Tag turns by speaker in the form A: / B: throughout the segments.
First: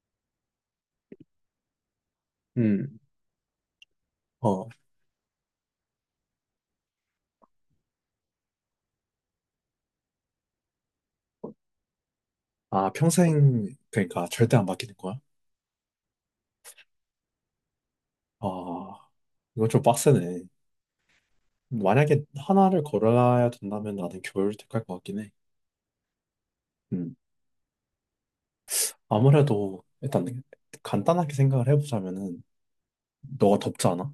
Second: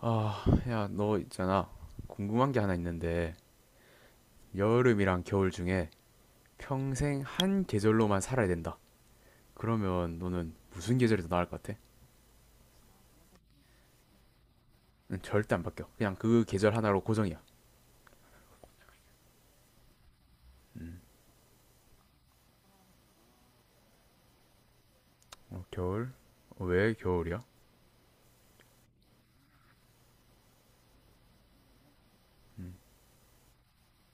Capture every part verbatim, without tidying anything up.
A: 아, 야, 너 있잖아. 궁금한 게 하나
B: 음,
A: 있는데,
B: 어,
A: 여름이랑 겨울 중에 평생 한 계절로만 살아야 된다. 그러면 너는 무슨 계절이 더 나을 것 같아?
B: 아, 평생, 그러니까 절대 안 바뀌는
A: 응,
B: 거야?
A: 절대 안 바뀌어. 그냥 그 계절 하나로 고정이야.
B: 아, 이건 좀 빡세네. 만약에 하나를 걸어야 된다면 나는 겨울을 택할 것 같긴 해.
A: 어, 겨울? 어, 왜
B: 음,
A: 겨울이야?
B: 아무래도 일단 간단하게 생각을 해보자면은 너가 덥잖아?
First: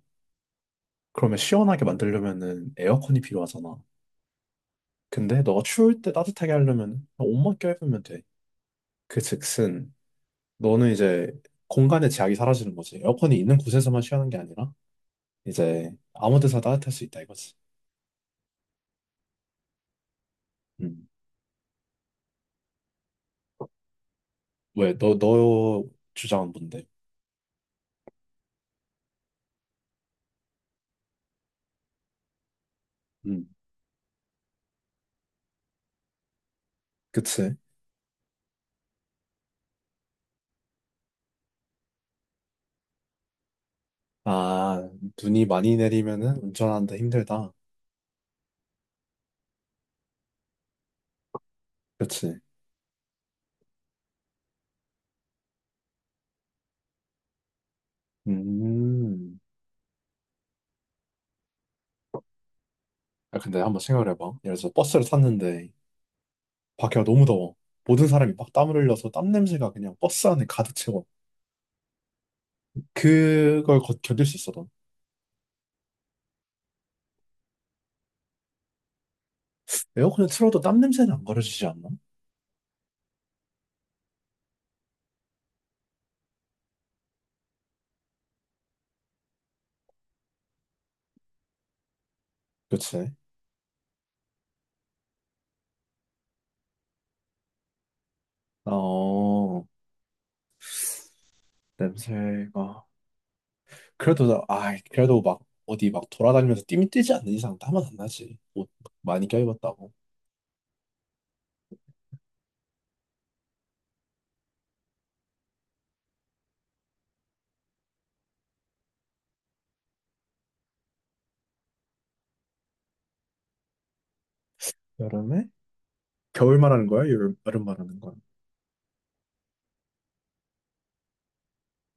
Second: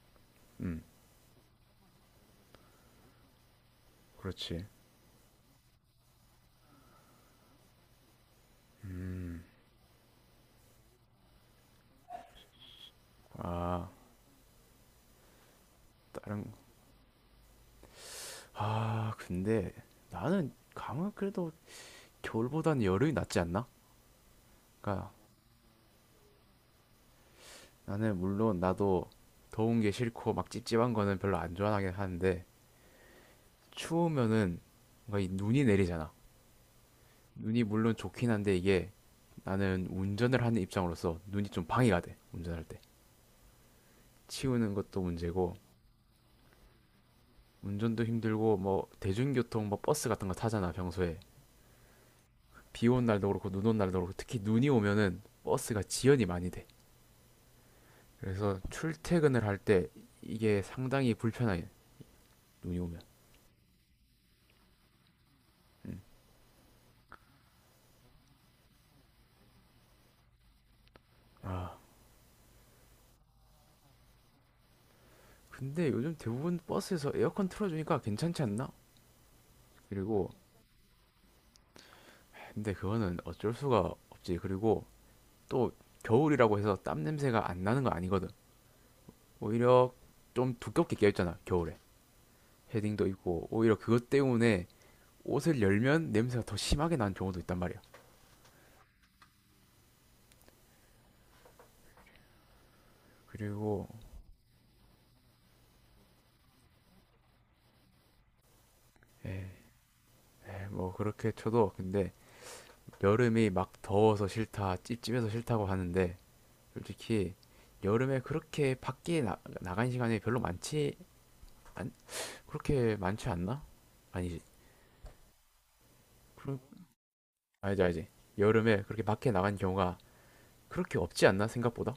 A: 음,
B: 그러면 시원하게 만들려면은 에어컨이 필요하잖아.
A: 그렇지.
B: 근데 너가 추울 때 따뜻하게 하려면 옷만 껴입으면 돼. 그 즉슨 너는 이제 공간의 제약이 사라지는 거지. 에어컨이 있는
A: 아,
B: 곳에서만 시원한 게 아니라 이제 아무
A: 다른,
B: 데서 따뜻할 수 있다 이거지.
A: 아, 근데 나는
B: 음.
A: 감은 그래도 겨울보다는 여름이 낫지 않나?
B: 왜,
A: 그러니까
B: 너, 너 주장은 뭔데?
A: 나는 물론 나도 더운 게 싫고 막 찝찝한 거는 별로 안 좋아하긴 하는데,
B: 음.
A: 추우면은 뭔가 이 눈이 내리잖아.
B: 그치?
A: 눈이 물론 좋긴 한데 이게 나는 운전을 하는 입장으로서 눈이 좀 방해가 돼. 운전할 때. 치우는
B: 아,
A: 것도
B: 눈이
A: 문제고
B: 많이 내리면은 운전하는데 힘들다.
A: 운전도 힘들고 뭐 대중교통 뭐 버스 같은 거 타잖아 평소에.
B: 그치?
A: 비온 날도 그렇고 눈 온 날도 그렇고 특히 눈이 오면은 버스가 지연이 많이 돼. 그래서
B: 음.
A: 출퇴근을 할 때 이게 상당히 불편해. 눈이 오면.
B: 아, 근데 한번 생각해봐. 예를 들어서 버스를 탔는데 밖에가 너무 더워. 모든 사람이 막 땀을 흘려서 땀 냄새가 그냥 버스 안에 가득 채워. 그걸 거- 견딜 수 있어도
A: 근데 요즘 대부분 버스에서 에어컨 틀어주니까 괜찮지 않나?
B: 에어컨을
A: 그리고
B: 틀어도 땀 냄새는 안 가려지지 않나?
A: 근데 그거는 어쩔 수가 없지. 그리고 또 겨울이라고 해서 땀 냄새가 안 나는 거 아니거든. 오히려 좀 두껍게 껴있잖아 겨울에. 헤딩도
B: 그치?
A: 있고, 오히려 그것 때문에 옷을 열면 냄새가 더 심하게 나는 경우도 있단 말이야.
B: 어, 냄새가.
A: 그리고,
B: 그래도, 나- 아, 그래도 막 어디 막 돌아다니면서 띠미 뛰지 않는 이상 땀은 안 나지. 옷 많이
A: 에, 에,
B: 껴입었다고.
A: 뭐 그렇게 쳐도, 근데 여름이 막 더워서 싫다, 찝찝해서 싫다고 하는데, 솔직히 여름에 그렇게 밖에 나, 나간 시간이 별로 많지, 안, 그렇게 많지 않나? 아니지.
B: 여름에?
A: 그럼,
B: 겨울 말하는 거야? 여름, 여름
A: 알지,
B: 말하는
A: 알지.
B: 거야?
A: 여름에 그렇게 밖에 나간 경우가 그렇게 없지 않나, 생각보다?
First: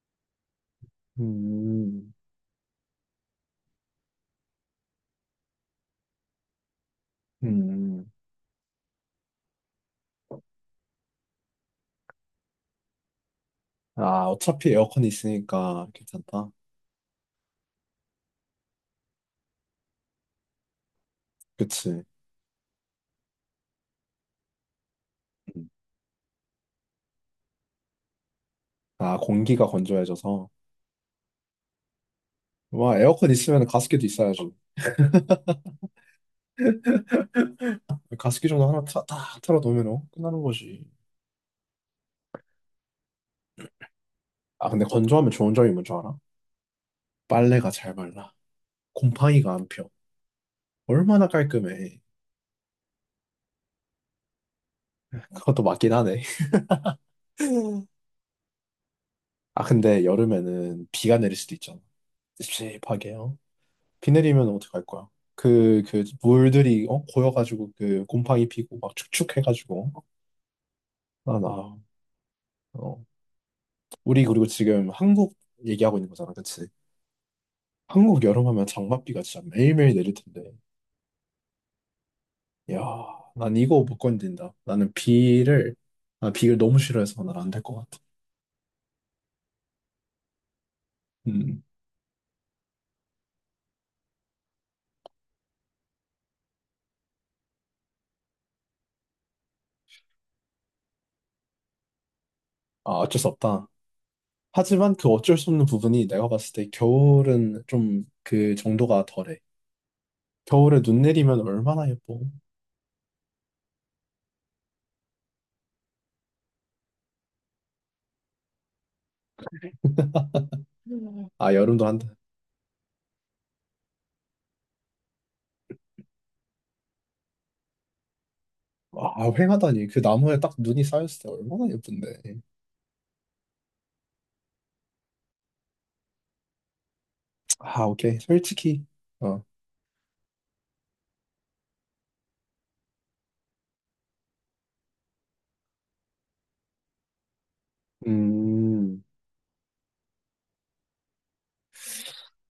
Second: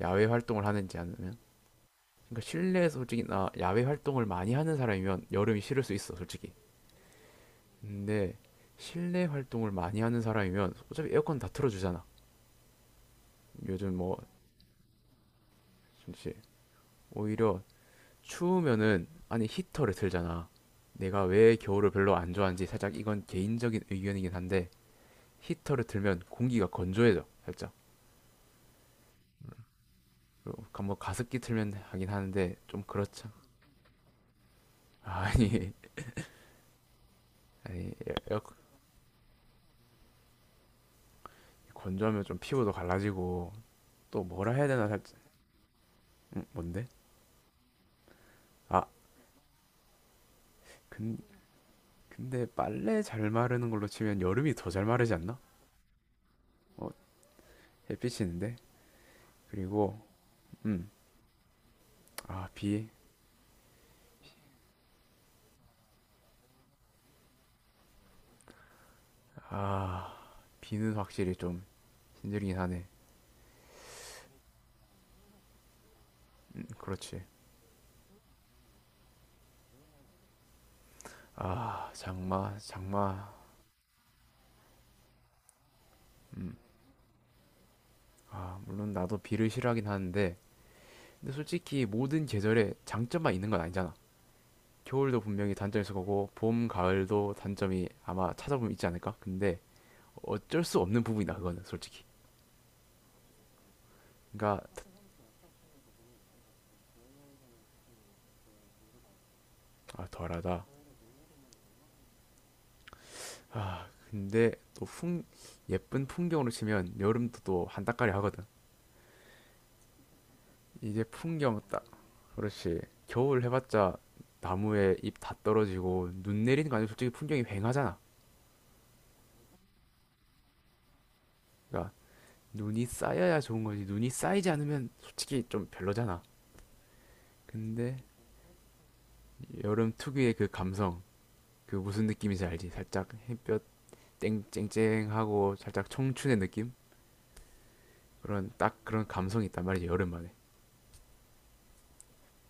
A: 야외 활동을 하는지 아니면
B: 음,
A: 그러니까 실내에서 솔직히 나 야외 활동을 많이 하는 사람이면 여름이 싫을 수 있어 솔직히.
B: 음.
A: 근데 실내 활동을 많이 하는 사람이면 어차피 에어컨 다 틀어주잖아 요즘 뭐.
B: 아, 어차피 에어컨이 있으니까
A: 진짜
B: 괜찮다.
A: 오히려 추우면은 아니 히터를 틀잖아. 내가 왜 겨울을
B: 그치.
A: 별로 안 좋아하는지 살짝 이건 개인적인 의견이긴 한데,
B: 음.
A: 히터를 틀면 공기가 건조해져 살짝.
B: 아, 공기가 건조해져서.
A: 그리고 뭐 가습기 틀면 하긴 하는데 좀
B: 와,
A: 그렇죠.
B: 에어컨 있으면 가습기도 있어야지.
A: 아니 아니 에어
B: 가습기 정도 하나 타, 딱 틀어놓으면 끝나는 거지.
A: 건조하면 좀 피부도 갈라지고 또 뭐라 해야
B: 아, 근데
A: 되나 살.
B: 건조하면 좋은 점이 뭔 줄 알아?
A: 음, 뭔데?
B: 빨래가 잘 말라.
A: 아,
B: 곰팡이가 안 펴.
A: 근
B: 얼마나 깔끔해.
A: 근데 빨래 잘 마르는 걸로 치면 여름이 더 잘 마르지 않나?
B: 그것도 맞긴 하네.
A: 어, 햇빛이는데. 있
B: 아,
A: 그리고.
B: 근데
A: 음.
B: 여름에는 비가 내릴 수도 있잖아.
A: 아, 비.
B: 씹씹하게요. 비 내리면 어떡할 거야? 그, 그, 물들이, 어, 고여가지고, 그, 곰팡이 피고, 막 축축해가지고.
A: 아, 비는 확실히
B: 아,
A: 좀
B: 나,
A: 힘들긴 하네.
B: 어. 우리, 그리고 지금 한국 얘기하고 있는 거잖아,
A: 음,
B: 그치?
A: 그렇지.
B: 한국 여름하면 장맛비가 진짜 매일매일 내릴 텐데.
A: 아, 장마,
B: 야,
A: 장마.
B: 난 이거 못 견딘다. 나는 비를, 난 비를 너무 싫어해서 난 안 될 것 같아.
A: 아, 물론 나도 비를 싫어하긴 하는데 근데
B: 음.
A: 솔직히 모든 계절에 장점만 있는 건 아니잖아. 겨울도 분명히 단점이 있을 거고 봄, 가을도 단점이 아마 찾아보면 있지 않을까? 근데 어쩔 수 없는 부분이다 그거는 솔직히.
B: 아, 어쩔 수 없다.
A: 그러니까
B: 하지만 그 어쩔 수 없는 부분이 내가 봤을 때 겨울은 좀 그 정도가 덜해.
A: 아, 덜하다.
B: 겨울에 눈 내리면 얼마나 예뻐.
A: 아, 근데 또 풍, 예쁜 풍경으로 치면 여름도 또 한따까리 하거든. 이제
B: 음. 아,
A: 풍경 딱,
B: 여름도 한다.
A: 그렇지. 겨울 해봤자 나무에 잎 다 떨어지고 눈 내리는 거 아니면 솔직히 풍경이 휑하잖아.
B: 아, 휑하다니. 그 나무에 딱 눈이 쌓였을 때 얼마나
A: 그러니까
B: 예쁜데.
A: 눈이 쌓여야 좋은 거지. 눈이 쌓이지 않으면 솔직히 좀 별로잖아.
B: 아,
A: 근데
B: 오케이. 솔직히. 어.
A: 여름 특유의 그 감성, 그 무슨 느낌인지 알지? 살짝 햇볕 쨍쨍쨍하고 살짝 청춘의 느낌? 그런 딱
B: 음.
A: 그런 감성이 있단 말이지, 여름만에.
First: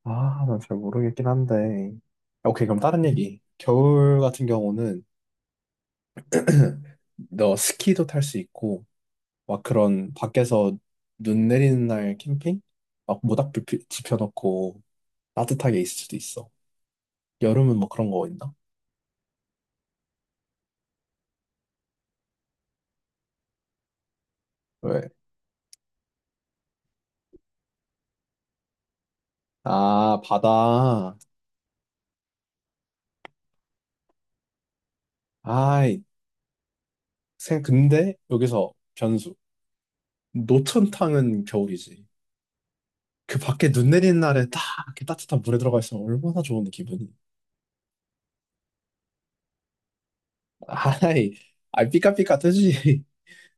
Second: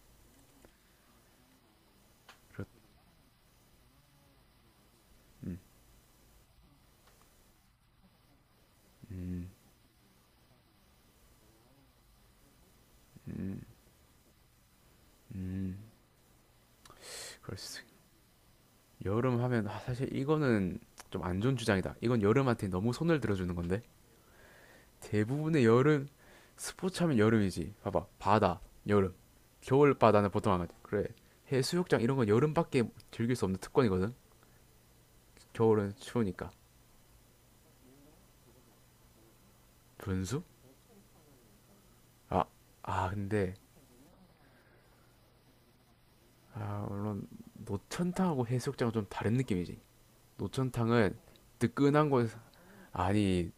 B: 아, 난 잘 모르겠긴 한데.
A: 그렇,
B: 오케이, 그럼 다른 얘기. 겨울 같은 경우는 너 스키도 탈 수 있고, 막 그런 밖에서 눈 내리는 날 캠핑? 막 모닥불 피- 지펴놓고 따뜻하게 있을 수도 있어.
A: 그럴
B: 여름은
A: 수
B: 뭐 그런 거 있나?
A: 여름 하면 아, 사실 이거는 좀 안 좋은 주장이다. 이건 여름한테 너무 손을 들어주는 건데
B: 왜?
A: 대부분의 여름 스포츠 하면 여름이지. 봐봐 바다 여름 겨울
B: 아,
A: 바다는 보통 안 가지. 그래
B: 바다.
A: 해수욕장 이런 건 여름밖에 즐길 수 없는 특권이거든. 겨울은
B: 아이,
A: 추우니까.
B: 생, 근데 여기서 변수.
A: 분수?
B: 노천탕은 겨울이지.
A: 아, 아
B: 그
A: 근데
B: 밖에 눈 내리는 날에 딱 이렇게 따뜻한 물에 들어가 있으면 얼마나 좋은
A: 아
B: 기분이.
A: 물론 노천탕하고 해수욕장은 좀 다른 느낌이지. 노천탕은
B: 아이, 아이,
A: 뜨끈한 곳
B: 삐까삐까뜨지.
A: 아니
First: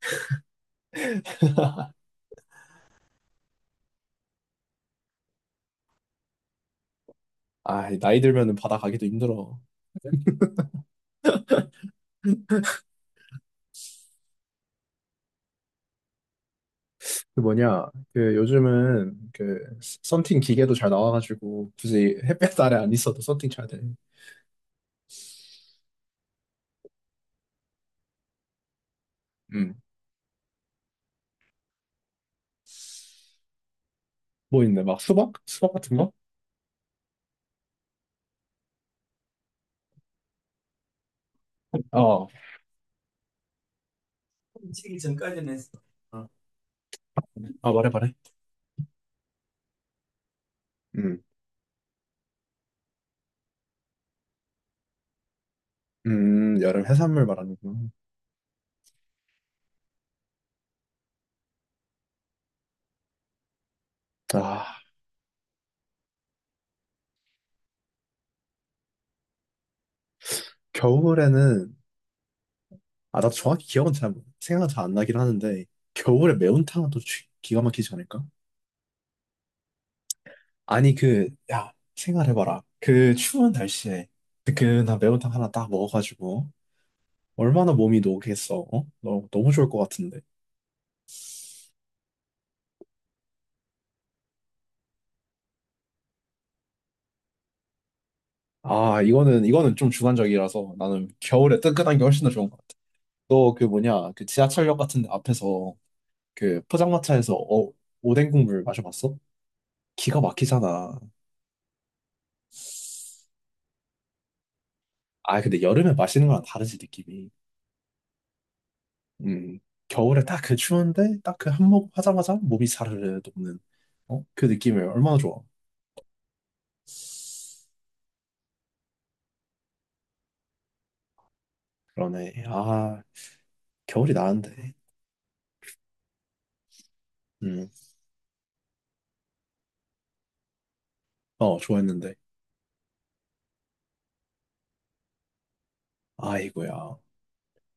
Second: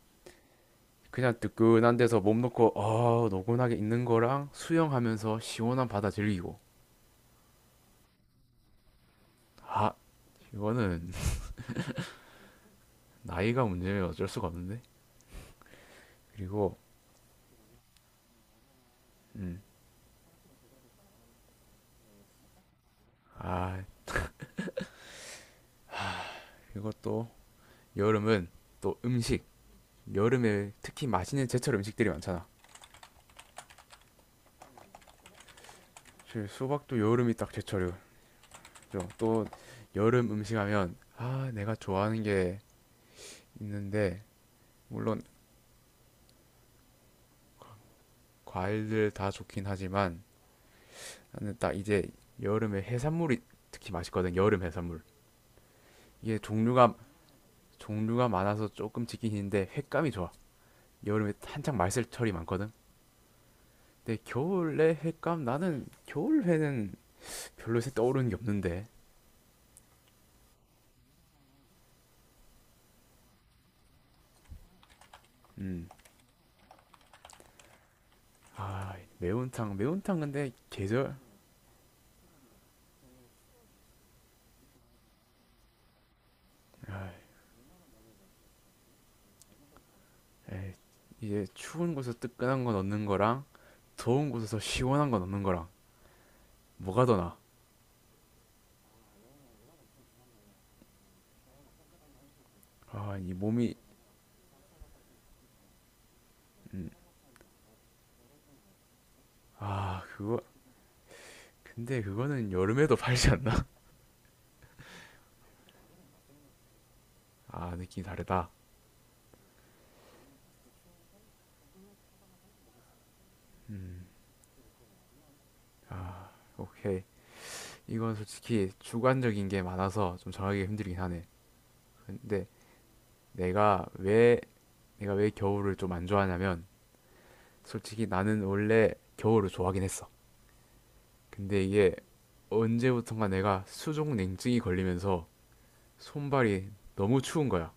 A: 그냥 뜨끈한 데서 몸 놓고 어, 노곤하게 있는 거랑 수영하면서 시원한 바다 즐기고.
B: 아이, 나이 들면은 바다 가기도 힘들어.
A: 아 이거는 나이가 문제면 어쩔 수가 없는데. 그리고
B: 그 뭐냐, 그 요즘은
A: 음,
B: 그 썬팅 기계도 잘 나와가지고 굳이 햇볕 아래 안 있어도 썬팅 쳐야
A: 아
B: 돼.
A: 그리고 또 여름은 또 음식.
B: 음.
A: 여름에 특히 맛있는 제철 음식들이 많잖아.
B: 뭐 있네, 막 수박? 수박 같은 거?
A: 사실 수박도 여름이 딱 제철이고 그죠? 또 여름 음식 하면 아 내가 좋아하는
B: 어,
A: 게 있는데
B: 치기
A: 물론
B: 전까지는 했어. 어. 아, 말해, 말해.
A: 과일들 다 좋긴 하지만,
B: 음,
A: 나는 딱 이제 여름에 해산물이 특히 맛있거든. 여름 해산물 이게
B: 음, 여름
A: 종류가
B: 해산물 말하는구나.
A: 종류가 많아서 조금 지긴 힘데 횟감이 좋아. 여름에 한창 말살철이 많거든. 근데
B: 아,
A: 겨울에 횟감 나는 겨울 회는 별로 떠오르는 게 없는데.
B: 겨울에는, 아, 나도 정확히 기억은 잘, 생각은 잘 안 나긴 하는데,
A: 음.
B: 겨울에 매운탕은 또 쥐- 기가 막히지 않을까?
A: 아, 매운탕. 매운탕 근데
B: 아니,
A: 계절.
B: 그, 야, 생각해봐라. 그 추운 날씨에 뜨끈한 매운탕 하나 딱 먹어가지고, 얼마나 몸이 녹겠어, 어? 너무, 너무 좋을 것 같은데.
A: 에이, 이제 추운 곳에서 뜨끈한 거 넣는 거랑 더운 곳에서 시원한 거 넣는 거랑 뭐가 더 나아?
B: 아, 이거는, 이거는 좀 주관적이라서 나는 겨울에 뜨끈한 게 훨씬 더 좋은 것 같아.
A: 아, 이
B: 너 그
A: 몸이.
B: 뭐냐, 그 지하철역 같은 데 앞에서 그
A: 음.
B: 포장마차에서 어, 오뎅 국물 마셔봤어?
A: 아,
B: 기가
A: 그거
B: 막히잖아.
A: 근데 그거는 여름에도 팔지 않나?
B: 아, 근데 여름에 마시는 거랑 다르지, 느낌이.
A: 아, 느낌이 다르다.
B: 음, 겨울에 딱 그 추운데 딱 그 한몫 하자마자 몸이 사르르 녹는
A: 음.
B: 어? 그 느낌이 얼마나 좋아.
A: 아, 오케이. 이건 솔직히 주관적인 게 많아서 좀 정하기가 힘들긴 하네.
B: 그러네.
A: 근데
B: 아,
A: 내가
B: 겨울이
A: 왜,
B: 나은데.
A: 내가 왜 겨울을 좀 안 좋아하냐면,
B: 음,
A: 솔직히 나는 원래 겨울을 좋아하긴 했어.
B: 어,
A: 근데 이게
B: 좋아했는데.
A: 언제부턴가 내가 수족 냉증이 걸리면서 손발이
B: 아이고야.
A: 너무 추운 거야.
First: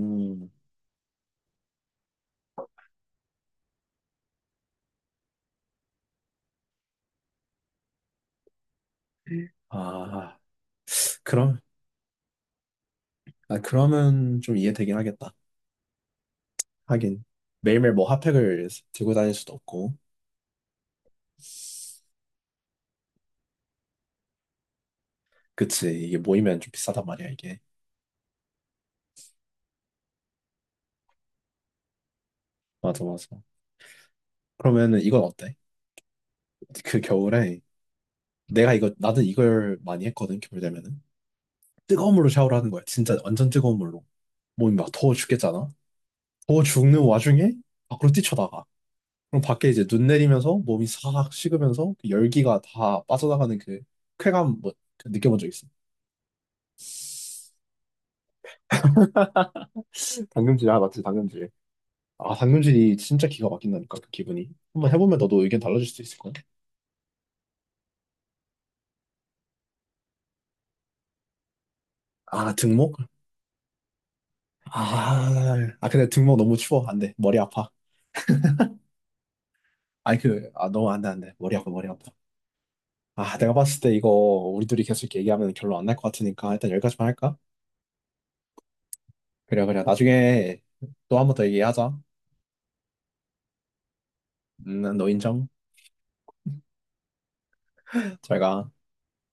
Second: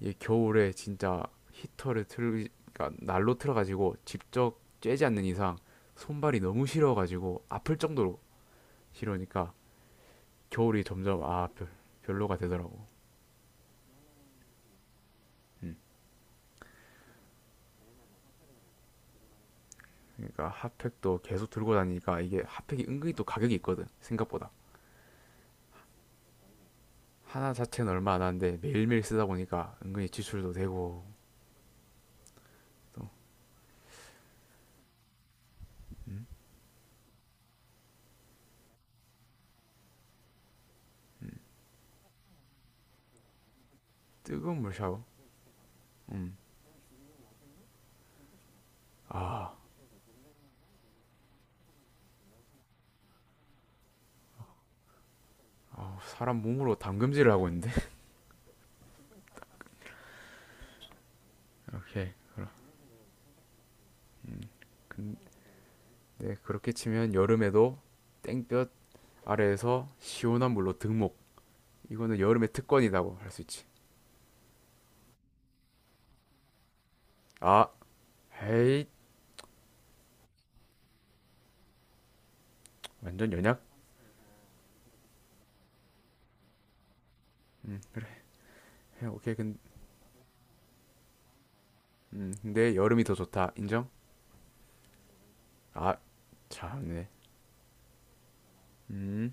A: 이게 겨울에 진짜 히터를 틀, 그러니까 난로 틀어가지고 직접 쬐지 않는 이상 손발이 너무 시려가지고 아플 정도로 시려니까
B: 아,
A: 겨울이 점점 아,
B: 그럼,
A: 별, 별로가 되더라고.
B: 아, 그러면 좀 이해되긴 하겠다.
A: 음.
B: 하긴. 매일매일 뭐 핫팩을 들고 다닐 수도 없고.
A: 그러니까 핫팩도 계속 들고 다니니까 이게 핫팩이 은근히 또 가격이 있거든 생각보다.
B: 그치. 이게 모이면 좀 비싸단 말이야,
A: 하나
B: 이게.
A: 자체는 얼마 안 하는데 매일매일 쓰다 보니까 은근히 지출도 되고.
B: 맞아,
A: 또
B: 맞아. 그러면은 이건 어때? 그 겨울에 내가 이거 나는 이걸 많이 했거든 겨울 되면은 뜨거운 물로 샤워를 하는 거야 진짜 완전 뜨거운 물로
A: 뜨거운 물
B: 몸이 막
A: 샤워.
B: 더워 죽겠잖아
A: 음.
B: 더워 죽는 와중에 밖으로 뛰쳐나가 그럼
A: 아,
B: 밖에 이제 눈 내리면서 몸이 싹 식으면서 그 열기가 다 빠져나가는 그 쾌감 뭐그 느껴본 적 있어?
A: 아, 사람 몸으로 담금질을 하고 있는데.
B: 당금질, 아, 맞지, 당금질.
A: 오케이
B: 아
A: 그럼.
B: 당근질이 진짜 기가 막힌다니까 그 기분이 한번
A: 근데
B: 해보면 너도 의견 달라질 수 있을 거야
A: 그렇게 치면 여름에도 땡볕 아래에서 시원한 물로 등목, 이거는 여름의
B: 아 등목?
A: 특권이라고 할 수 있지.
B: 아, 아 근데 등목 너무 추워 안돼 머리
A: 아
B: 아파
A: 헤이.
B: 아니 그, 아, 너무 안 돼, 안 돼. 머리 아파, 머리 아파.
A: 완전
B: 아, 내가
A: 연약.
B: 봤을 때 이거 우리 둘이 계속 이렇게 얘기하면 결론 안 날 것 같으니까 일단 여기까지만 할까?
A: 음. 해, 오케이 근,
B: 그래, 그래. 나중에 또 한 번 더 얘기하자.
A: 음, 근데 여름이 더 좋다 인정.
B: 음, 난너 인정?
A: 아 참네.
B: 잘 가.
A: 음.